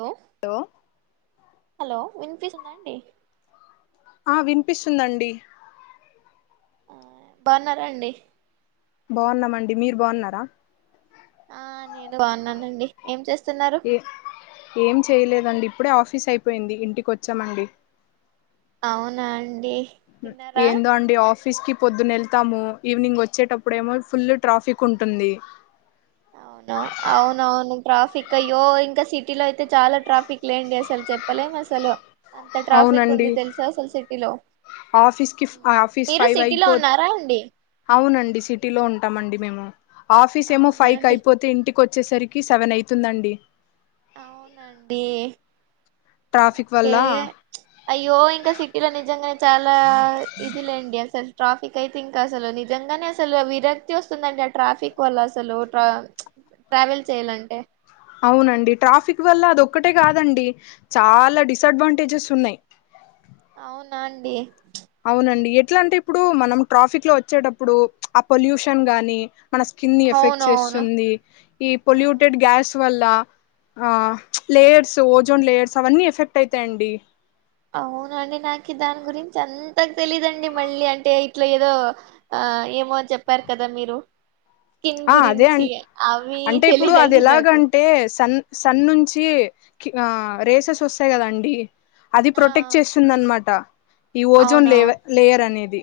Hello hello వినిపిస్తుంది హా వినిపిస్తుందండి బాగున్నారాండి బాగున్నామండి మీరు బాగున్నారా ఆ నేను బాగున్నానండి ఏం చేస్తా ఏం చేయలేదండి ఇప్పు ఇప్పుడే ఆఫీస్ అయిపోయింది ఇంటికి వచ్చామండి అవునా అండి తిన్నారా ఏందో అండి ఆఫ్ ఆఫీస్ కి పొద్దున వెళ్తాము ఈవినింగ్ వచ్చేటప్పుడు ఏమో ఫుల్ ట్రాఫిక్ ఉంటుంది అవున అవునవును ట్రాఫిక్ అయ్యో ఇంకా సిటీలో అయితే చాలా ట్రాఫిక్ లేండి అసలు చెప్పలేం అసలు అంత ట్రాఫిక్ అవునండి ఉంది తెలుసా అసలు సిటీలో ఆఫీస్కి ఆఫీస్ మీరు ఫైవ్ సిటీలో అయిపో ఉన్నారా అండి అవునండి సిటీలో ఉంటామండి మేము ఆఫీస్ ఏమో అవునా ఫైక్ అండి అయిపోతే ఇంటికి కి వచ్చేసరికి సెవెన్ అవుతుందండి అవునండి ట్రాఫిక్ ఓకే వల్ల అయ్యో ఇంకా సిటీలో నిజంగా చాలా ఇదిలేండి అసలు ట్రాఫిక్ అయితే ఇంకా అసలు నిజంగానే అసలు విరక్తి వస్తుందండి ఆ ట్రాఫిక్ వల్ల అసలు ట్రావెల్ చేయాలంటే అవునండి ట్రాఫిక్ వల్ల అది ఒక్కటే కాదండి చాలా డిసడ్వాంటేజెస్ ఉన్నాయి అవునా అండి అవునండి ఎట్లా అంటే ఇప్పుడు మనం ట్రాఫిక్ లో వచ్చేటప్పుడు ఆ పొల్యూషన్ గాని మన స్కిన్ని ఎఫెక్ట్ అవునవును చేస్తుంది ఈ ఆ పొల్యూటెడ్ గ్యాస్ వల్ల ఆ లేయర్స్ ఓజోన్ లేయర్స్ అవన్నీ ఎఫెక్ట్ అవుతాఅండి అవునండి నాకు దాని గురించి అంతక తెలీధండి మళ్ళీ అంటే ఇట్లా ఏదో ఆ ఏమో చెప్పారు కదా మీరు స్కిన్ ఆ అదే అ గురించి అవి అంటే ఇప్పుడు అది తెలీదండి నాకు ఎలాగంటే సన్ సన్న నుంచి క రేసెస్ వస్తాయి కదాండి అది ఆ ప్రొటెక్ట్ చేస్తుంద అనమాట ఈ ఓజోన్ లే అవునవును లేయర్ అనేది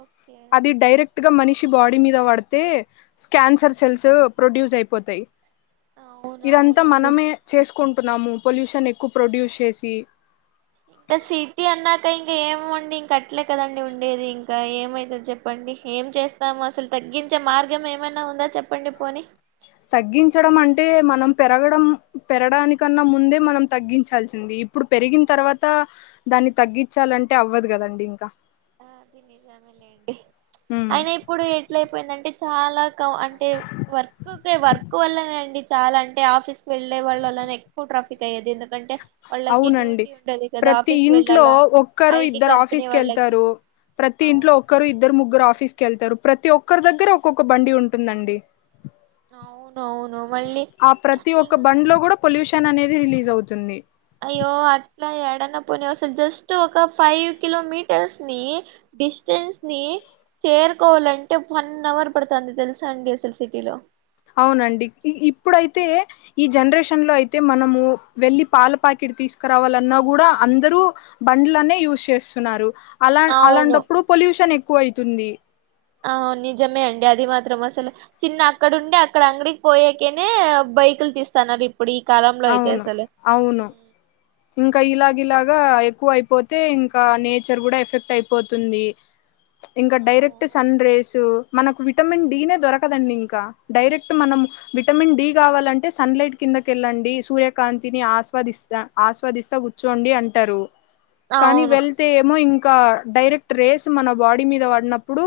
ఓకే అది డైరెక్ట్ ఇక మనిషి బాడీ మీద పడితే క్యాన్సర్ సెల్స్ ప్రొడ్యూస్ అయిపోతాయి ఇదంతా అవునవునండి మనమే చేసు కుంటున్నాము పొల్యూషన్ ఎక్కువ ప్రొడ్యూస్ చేసి ఇంకా సిటీ అన్నాక ఇంకా ఏమండి ఇంక అట్లే కదండి ఉండేది ఇంకా ఏమైతుంది చెప్పండి ఏం చేస్తాము అసలు తగ్గించే మార్గం ఏమైనా ఉందా చెప్పండి పోని తగ్గించడం అంటే మనం పెరగడం పెరడానికన్నా ముందే మనం తగ్గించాల్సింది ఇప్పుడు పెరిగిన తర్వాత దాన్ని తగ్గించాలంటే అవ్వదు కదండి ఇంకా నిజమే లేండి ఉమ్ అయిన ఇప్పుడు ఎట్లయిపోయిందంటే చాలా క అంటే వర్క్ కి వర్క్ వల్లనే అండి చాలా అంటే ఆఫీస్ కి వెళ్ళే వాళ్ళ వల్లనే ఎక్కువ ట్రాఫిక్ అయ్యేది ఎందుకంటే వాళ్ళకి అవునండి డ్యూటీ ఉంటది కదా ప్రతి ఆఫీస్ ఇంట్లో వెళ్ళాలా ఒక్కరు ఐటీ ఇద్దరు కంపెనీ ఆఫీస్కి వాళ్ళకి వెళ్తారు ప్రతి ఇంట్లో అవును ఒక్కరు ఇద్దరు ముగ్గురు ఆఫ తీసుకేళ్తారు ప్రతి ఒక్కరి దగ్గర ఒక్కొక్క బండి ఉంటుందండి అవును అవును మళ్ళీ ఆ ప్రతి ఒక్క ఇం బండ్ లో కూడా పొల్యూషన్ షన్ అనేది రిలీజ్ అవుతుంది అయ్యో అట్లా ఎడన్న పోని అసలు జస్ట్ ఒక ఫైవ్ కిలోమీటర్స్ ని డిస్టెన్స్ ని చేరుకోవాలంటే వన్ అవర్ పడుతుంది తెలుసా అండి అసలు సిటీలో అవునండి ఇప్పుడైతే ఈ జనరేషన్ లో అయితే మనము వెళ్లి పాల పాకెట్ తీసుకురావాలన్నా కూడా అందరూ బండ్లనే యూజ్ చేస్తున్నారు అలా అవును అలాంటప్పుడు పొల్యూషన్ ఎక్ ఎక్కువ అయితుంది ఆ నిజమే అండి అది మాత్రం అసలు చిన్న అక్కడండి అక్కడ అంగడికి పోయాకేనే బైకులు తీస్తాన్నారు ఇప్పుడు ఈ కాలంలో అయితే అవును అసలు అవును ఇంకా ఇలాగలాగా ఎక్కువ అయిపోతే ఇంకా నేచర్ కూడా ఎఫెక్ట్ అయిపోతుంది ఇంకా అవును డైరెక్ట్ సన్ రేసు మనకు విటమిన్ డీనే దొరకదండి ఇంకా డైరెక్ట్ మనం విటమిన్ డి కావాలంటే సన్లైట్ కిందకెళ్ళండి సూర్యకాంతిని ఆస్వాదిస్తా ఆస్వాదిస్తా కూర్చోండి అంటారు కానీ అవును వెళ్తే ఏమో ఇం ఇంకా డైరెక్ట్ రేస్ మన బాడీ మీద పడినప్పుడు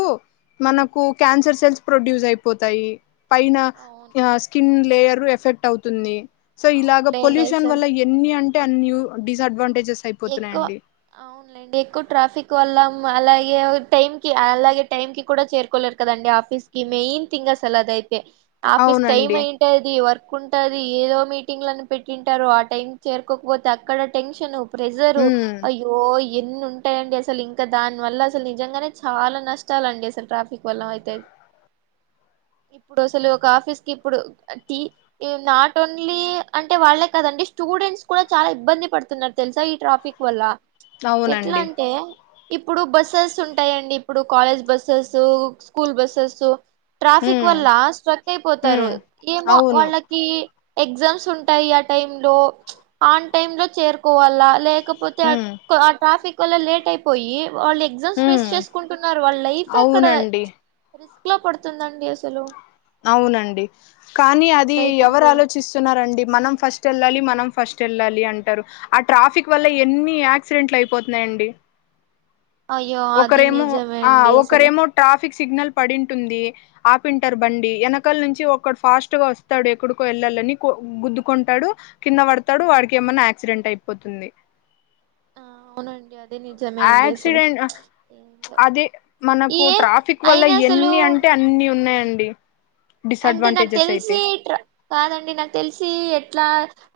మనకు క్యాన్సర్ సెల్స్ ప్రొడ్యూస్ అయిపో పోతాయి పైన అవును ఆ స్కిన్ ప్లేయరు ఎఫెక్ట్ అవుతుంది సో ఇలాగ అవునులేండి పొల్యూషన్ అసలు వల్ల ఎన్ని అం అన్య డిస్డ్వాంటేజె ఎక్కువ అవునులేండి ఎక్కువ ట్రాఫిక్ వల్ల అలాగే టైం కి అలాగే టైమ్ కి కూడా చేరుకోలేరు కదండి ఆఫీస్ కి మెయిన్ థింగ్ అసలు అదైతే ఆఫీస్ టైమ్ అవునండి అయింటది వర్ ఉంటది ఏదో మీటింగ్లను పెట్టింటారు ఆ టైం చేరుకోకపోతే అక్కడ టెన్షన్ ప్రెజరు ఉమ్ అయ్యో ఈ ఎన్ని ఉంటాయి అండి అసలు ఇంకా దాని వల్ల అసలు నిజంగానే చాలా నష్టాలండి అసలు ట్రాఫిక్ వల్ల అయితే ఇప్పుడు అసలు ఒక ఆఫీస్ కి ఇప్పుడు యి యి నాట్ ఓన్లీ అంటే వాళ్ళే కాదండి స్టూడెంట్స్ కూడా చాలా ఇబ్బంది పడుతున్నారు తెలుసా ఈ ట్రాఫిక్ వల్ల ఎట్లా అవునండి అంటే ఇప్పుడు బస్సెస్ ఉంటాయండి ఇప్పుడు college buses school buses traffic ఉమ్ వల్ల స్ట్రక్ అయిపోతారు ఉమ్ ఏమో అవును వాళ్ళకి ఎగ్జామ్స్ ఉంటాయి ఆ టై లో ఆన్ టైమ్ లో చేరు కోవల్ల లేక్ కాక పోతే ఉమ్ ఆ ట్రాఫిక్ ఒకలా లేట్ అయిపోయి. వాళ్ళు ఎగ్జామ్స్ బేస్ ఉమ్ చేసుకుంటున్నారు వాళ్ళ లైఫ్ ఎక్కడ అవునండి రిస్క్. ఎట్లా పడుతుందాండి అసలు. అవునండి కానీ అది ఎవరు అట్లయితుంది ఆలోచిస్తున్నారండి మనం ఫస్ట్ వెళ్ళాలి మనం. ఫస్ట్ వెళ్ళాలి అంటారు ఆ ట్రాఫిక్ వల్ల ఎన్ని యాక్సిడెంట్లు అయిపోతున్నాయండి. అయ్యో అది ఒకరేమో నిజమే ఆ అండి అసలు ఒకరేమో ట్రాఫ్. ఫిక్ సిగ్నల్ పడింటుంది ఆపింటారు బండి వెనకాల నుంచి ఒక్కడు ఫాస్ట్ గా వస్తాడు ఎక్కడికో వెళ్ళాలని గుద్దుకుంటాడు కింద పడతాడు వాడికి ఏమన్నా యాక్సిడెంట్ అయిపోతుంది. ఆ అవునండి. అది నిజమే అండి అసలు యాక్సిడెంట్ ఏందో అది మనకు ఏ ట్రాఫిక్ వల్ల అయినా అసలు ఎన్ని అంటే అన్ని ఉన్నాయం డి. అంటే నాకు తెలిసి ట్రా కాదండి నాకు తెలిసి ఏ. ట్లా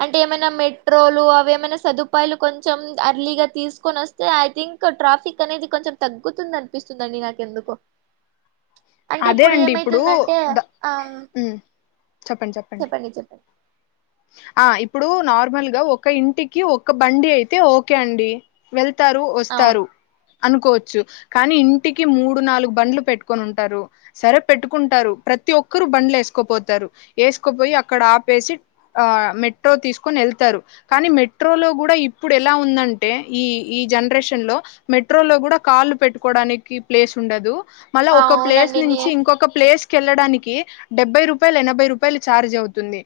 అంటే ఏమైనా మెట్రోలు అవిమైనా సదుపాయాలు కొంచం అర్లీగా తీసుకొని వస్తే ఐ థింక్ ట్రాఫిక్ అనేది కొంచెం తగ్గుతుంది అనిపిస్తుందిండి నాకు ఎందుకో.. అదే అండి ఇప్పుడు ద. ఆ. ఉమ్ చెప్పండి చెప్పండి. ఆ ఇప్పుడు నార్మల్ గా ఒక ఇంటికి ఒక్క బండి అయితే ఓకే అండి వెల్. ళ్తారు అవును వస్తారు. అనుకోవచ్చు కానీ ఇంటికి మూడు నాలుగు బండ్లు పెట్టుకొని ఉంటారు సరే పెట్టుకుంటారు ప్రతి ఒక్కరు బండ్లు వేసుకోపోతారు వేసుకోపోయి అక్కడ ఆపేసి. ఆ మెట్రో తీసుకొని వెళ్తారు కానీ మెట్రోలో కూడా ఇప్పుడు ఎలా ఉందంటే ఈ ఈ జనరేషన్ లో మెట్రో లో కూడా కాళ్లు పెట్టుకోవడానికి ప్లేస్ ఉండదు. మళ్ళా ఒక ప్లేస్ అవునండి నే నుంచి ఇంకొక ప్లేస్. కేళ్లడానికి డెబ్బై రూపాయలు ఎనభై రూపాయలు చార్జ్ అవుతుంది.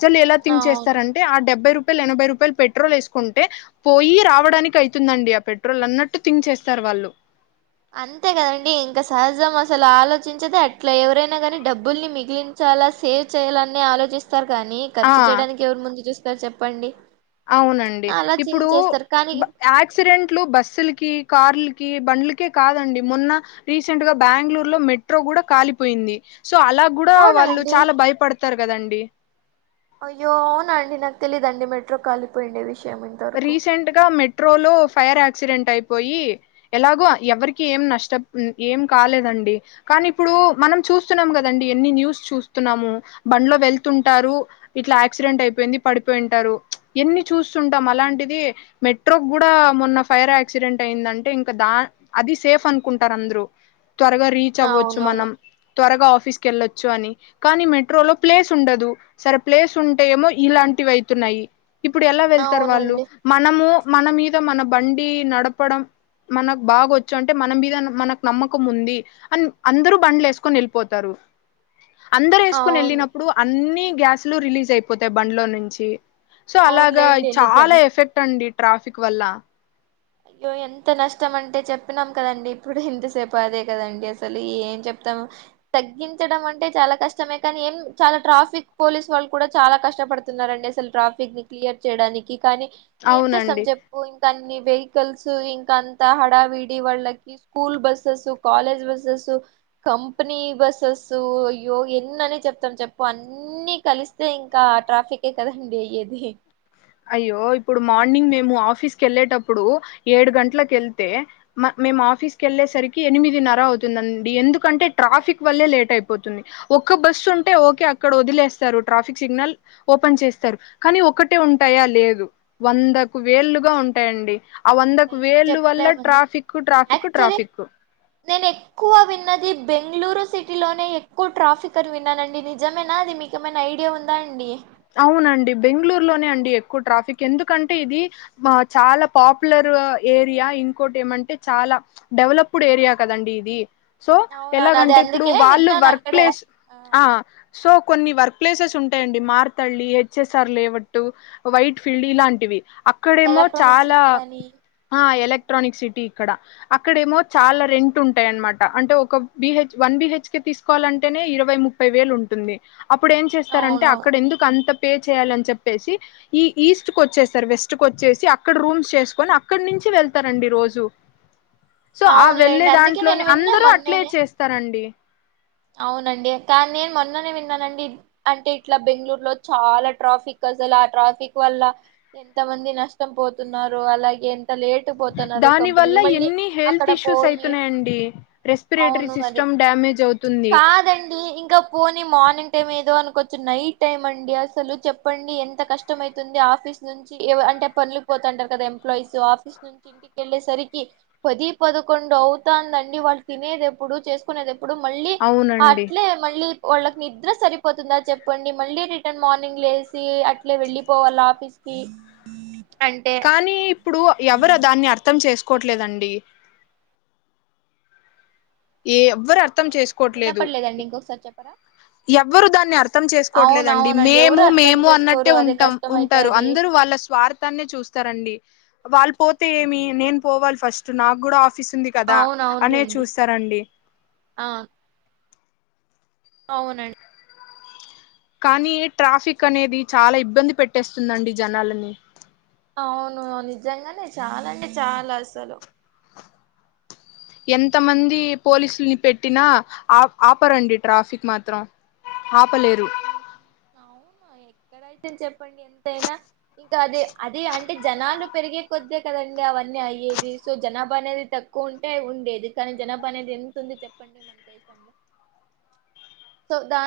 ప్రజలు ఎలా థింక్ అవును చేస్తారంటే ఆ డెబ్బై రూ. ఎనభై రూపాయలు పెట్రోల్ వేసుకుంటే పోయి రావడానికి అయితుందండి ఆ పెట్రోల్ అన్నట్టు థింక్ చేస్తారు వాళ్ళు. అంతే కదాండి ఇంకా సహజం అసలు ఆలోచించేదే అట్లా ఎవరైనా కానీ డబ్బుల్ని మిగిలించాలా సేవ్ చేయాల అని ఆలోచిస్త. స్తారు కానీ ఆ ఖర్చు చేయడానికి ఎవరు ముందు చూస్ సార్ చెప్పండి. అవునండి అలా ఇప్పుడు చింక్ చేస్తారు కానీ యాక్సిడెంట్లు బస్సులకి కార్లకి బండ్లకి. కి కాదండి మొన్న రీసెంట్ గా బ్యాంగ్లోర్ లో మెట్రో కూడా కాలిపోయింది. సో అలా గుడా వాళ్ళు అవునండి చాలా భయపడ్ వస్తారు కదాండి. అయ్యో అవున అండి నాకు తెలిదు అండి మెట్రో కాలిపోయిండే వి రీసెంట్ గా మెట్రోలో ఫైర్ యాక్సిడెంట్ అయి. పోయి ఎలాగో ఎవరికి ఏం నష్టం ఏం కాలేదండి కానీ ఇప్పుడు మనం చూస్తున్నాం కదండి ఎన్ని న్యూస్ చూస్తున్నాము బండ్లో వెళ్తుంటారు ఇట్లా యాక్సిడెంట్ అయిపోయింది పడిపోయింటారు ఎన్ని చూస్తూ తం అలాంటిది మెట్రోకి కూడా మొన్న ఫైర్ యాక్సిడెంట్ అయిందంటే ఇంకా దా అది సేఫ్ అనుకుంటారు అందరు. త్వరగా రీచ్ అవ్వచ్చు అవునవును మనం త్వరగా ఆఫీస్ కి వెళ్లచ్చు అని కానీ మెట్రోలో ప్లేస్ ఉండదు సరే ప్లేస్ ఉంటే ఏమో ఇలాంటివి అయితున్నాయి ఇప్పుడు ఎలా తర్ వాళ్ళు అవునండి మనము మన మీద మన బండి నడపడం మనకు బాగొచ్చు అంటే మన మీద మనకు నమ్మకం ఉంది అని అందరు బండ్లు వేసుకొని వెళ్ళిపోతారు అందరు ఏసుకొని అవును వెళ్ళినప్పుడు అన్ని గ్యాస్లు రిలీజ్ అయిపోతాయి బండ్లో నుంచి సో అలాగా అవునులేండి నిజ్ చాలా ఎఫెక్ట్ అండి డి ట్రాఫీక్ వళ్ళ అయ్యో ఎంత నష్టం అంటే చెప్పినాం కదండి ఇప్పుడు ఎంతసేపు అదే కదండి అసలు ఏం చెప్తాము తగ్గించడం అంటే చాలా కష్టమే కానీ ఏం చాలా ట్రాఫిక్ పోలీస్ వాళ్ళు కూడా చాలా కష్టపడుతున్నారండి అసలు ట్రాఫిక్ ని క్లియర్ చేయడానికి కానీ ఏం చేస్తాం అవునండి చెప్పు ఇంకా అన్ని వేహ్ హికల్స్ ఇంకా అంత హడావిడి వాళ్ళకి school buses college buses company buses అయ్యో ఎన్నని చెప్తాం చెప్పు అన్ని కలిస్తే ఇంకా ట్రాఫిక్ కే కదండి అయ్యేది అయ్యో ఇప్పుడు మార్నింగ్ మేము ఆఫీస్కేళ్ళేటప్పుడు ఏడు గంటలక వెళ్తే మేము ఆఫీస్కి వెళ్ళేసరికి ఎనిమిదిన్నర అవుతుందండి ఎందుకంటే ట్రాఫిక్ వల్లే లేట్ అయిపోతుంది ఒక్క బస్సు ఉంటే ఓకే అక్కడ వదిలేస్తారు ట్రాఫిక్ సిగ్నల్ ఓపెన్ చేస్తారు కానీ ఒకటే ఉం టాయా లేదు వందకు వేళ్లుగా ఉంటాయండి ఆ వందకు అయ్యో వేళ్ళు వల్ల చెప్పలేమండి ట్రాఫిక్ ట్రాఫిక్ యాక్చువలీ ట్రాఫిక్ నేను ఎక్కువ విన్నది బెంగళూరు సిటీలోనే ఎక్కువ ట్రాఫికనీ విన్నానండి నిజమేనా అది మీకమైనా ఐడియా ఉందా అండి అవునండి బెంగళూరులోనే అండి ఎక్కువ ట్రాఫిక్ ఎందుకంటే ఇది చాలా పాపులర్ ఏరియా ఇంకోటి ఏమంటే చాలా డెవలప్డ్ ఏరియా కదండి ఇది సో అవునవును అదే ఎలాగంటే ఇప్పుడు అందుకే వాళ్ళు విన్నాను వర్క్ అక్కడే ప్లేస్ ఆ సో కొన్ని వర్క్ ప్లేసెస్ ఉంటాయండి మార్ తల్లి హెచ్ఎస్ఆర్ లేవట్టు వైట్ ఫీల్డ్ ఇలాంటివి అక్కడేమో ఎలక్ట్రానిక్ చాలా సిటీ కానీ ఆ ఎలక్ట్రానిక్ సిటీ అక్కడ అక్కడేమో చాలా రెంట్ ఉంటాయనమాట అంటే ఒక బిహెచ్ వన్ ఉమ్, బిహెచ్ కే తీసు తీసుకోవాలంటేనే ఇరవై ముప్పై వేలు ఉంటుంది అప్పుడు ఏం చేస్తారంటే అవును అక్కడ ఎందుకు ఎంత పే చేయాలని చెప్పేసి ఈ ఈస్ట్కి వచ్చేస్తారు వెస్ట్కోచ్చేసి అక్కడ రూమ్స్ చేసుకొని అక్కడ నుంచి వెళ్తారండి రోజు సో ఆ వెళ్ళే అవునులేండి అందుకే దాంట్లోనే నేను విన్నా అందరు అట్లే మొన్ననే చేస్తారండి అవునండి కానీ నే మొన్ననే విన్నానండి అంటే ఇట్లా బెంగళూరు లో చాలా ట్రాఫిక్ అసలు ఆ ట్రాఫిక్ వల్ల ఎంత మంది నష్ట పోతున్నారు అలాగే లేటు పోతున్నారు దాని వల్ల కంపెనీలు మళ్ళీ ఎన్ని హెల్త్ అక్కడ ఇష్యూస్ పోయి అయితున్నాయండి రెస్పిరేటరీ అవును మరి సిస్టమ్ డ్యామేజ్ అవు కాదండి ఇంకా పోని మార్నింగ్ టైమ్ ఏదో అనుకు కొంచెం నైట్ టైమ్ అండి అసలు చెప్పండి ఎంత కష్టం అవుతుంది ఆఫీస్ నుంచి అంటే పనులు పోతంటారు కదా ఎంప్లాయీస్ ఆఫీస్ నుంచి ఇంటిక వెళ్ళేసరికి పది పదకొండు అవుతందండి వాళ్ళు తినేది ఎప్పుడు చేసుకునేది ఎప్పుడు మళ్ళీ అవునండి అట్లే మళ్ళీ వాళ్ళకి నిద్ర సరిపోతుందా చెప్పండి మళ్ళీ రిటర్న్ మార్నింగ్ లేస్ సి అట్లే వెళ్ళిపోవాలాఫీస్ కీ కానీ ఇప్పుడు ఎవరు దాన్ని అర్థం చేస్ చెప్పండి కోట్లేదండి ఏ ఎవ్వరు అర్థం ఏ చేసుకోవట్లేదు వినపడలేదండి ఇంకొకసారి చెప్పరా ఎవ్వరు దాన్ని అర్థం అవున చేసుకోవట్లేదండి అవునండి ఎవరు మేము అర్థం మేము అన్నట్టే చేసుకోరు అదే ఉంటాం కష్టం ఉంటారు అయితది అందరూ వాళ్ళ స్వార్థాన్నే చూస్తారండి వాల్ పోతే ఏమి నేను పోవాలి ఫస్ట్ నాకు కూడా ఆఫ్ చిస్తుంది కదా అవున అనే అవునులేండి చూస్తారండి ఆ అవునండి కానీ ట్రాఫిక్ అనేది చాలా ఇబ్బంది పెట్టేస్తుందండి జనాలని అవును నిజంగానే చాలా అండి చాలా అసలు ఎంత మంది పోలీసుల్ని పెట్టినా ఆ ఆపరండి ట్రాఫిక్ మాత్రం ఆప అవును ఎక్కడైతేని చెప్పండి ఎంతైనా ఇంకా అది అది అంటే జనాలు పెరిగే కొద్దే కదండి అవన్నీ అయ్యేది సో జనాభా అనేది తక్కువ ఉంటే ఉండేది కానీ జనాభా అనేది ఎంత ఉంది చెప్పండి మన దేశంలో సో దాని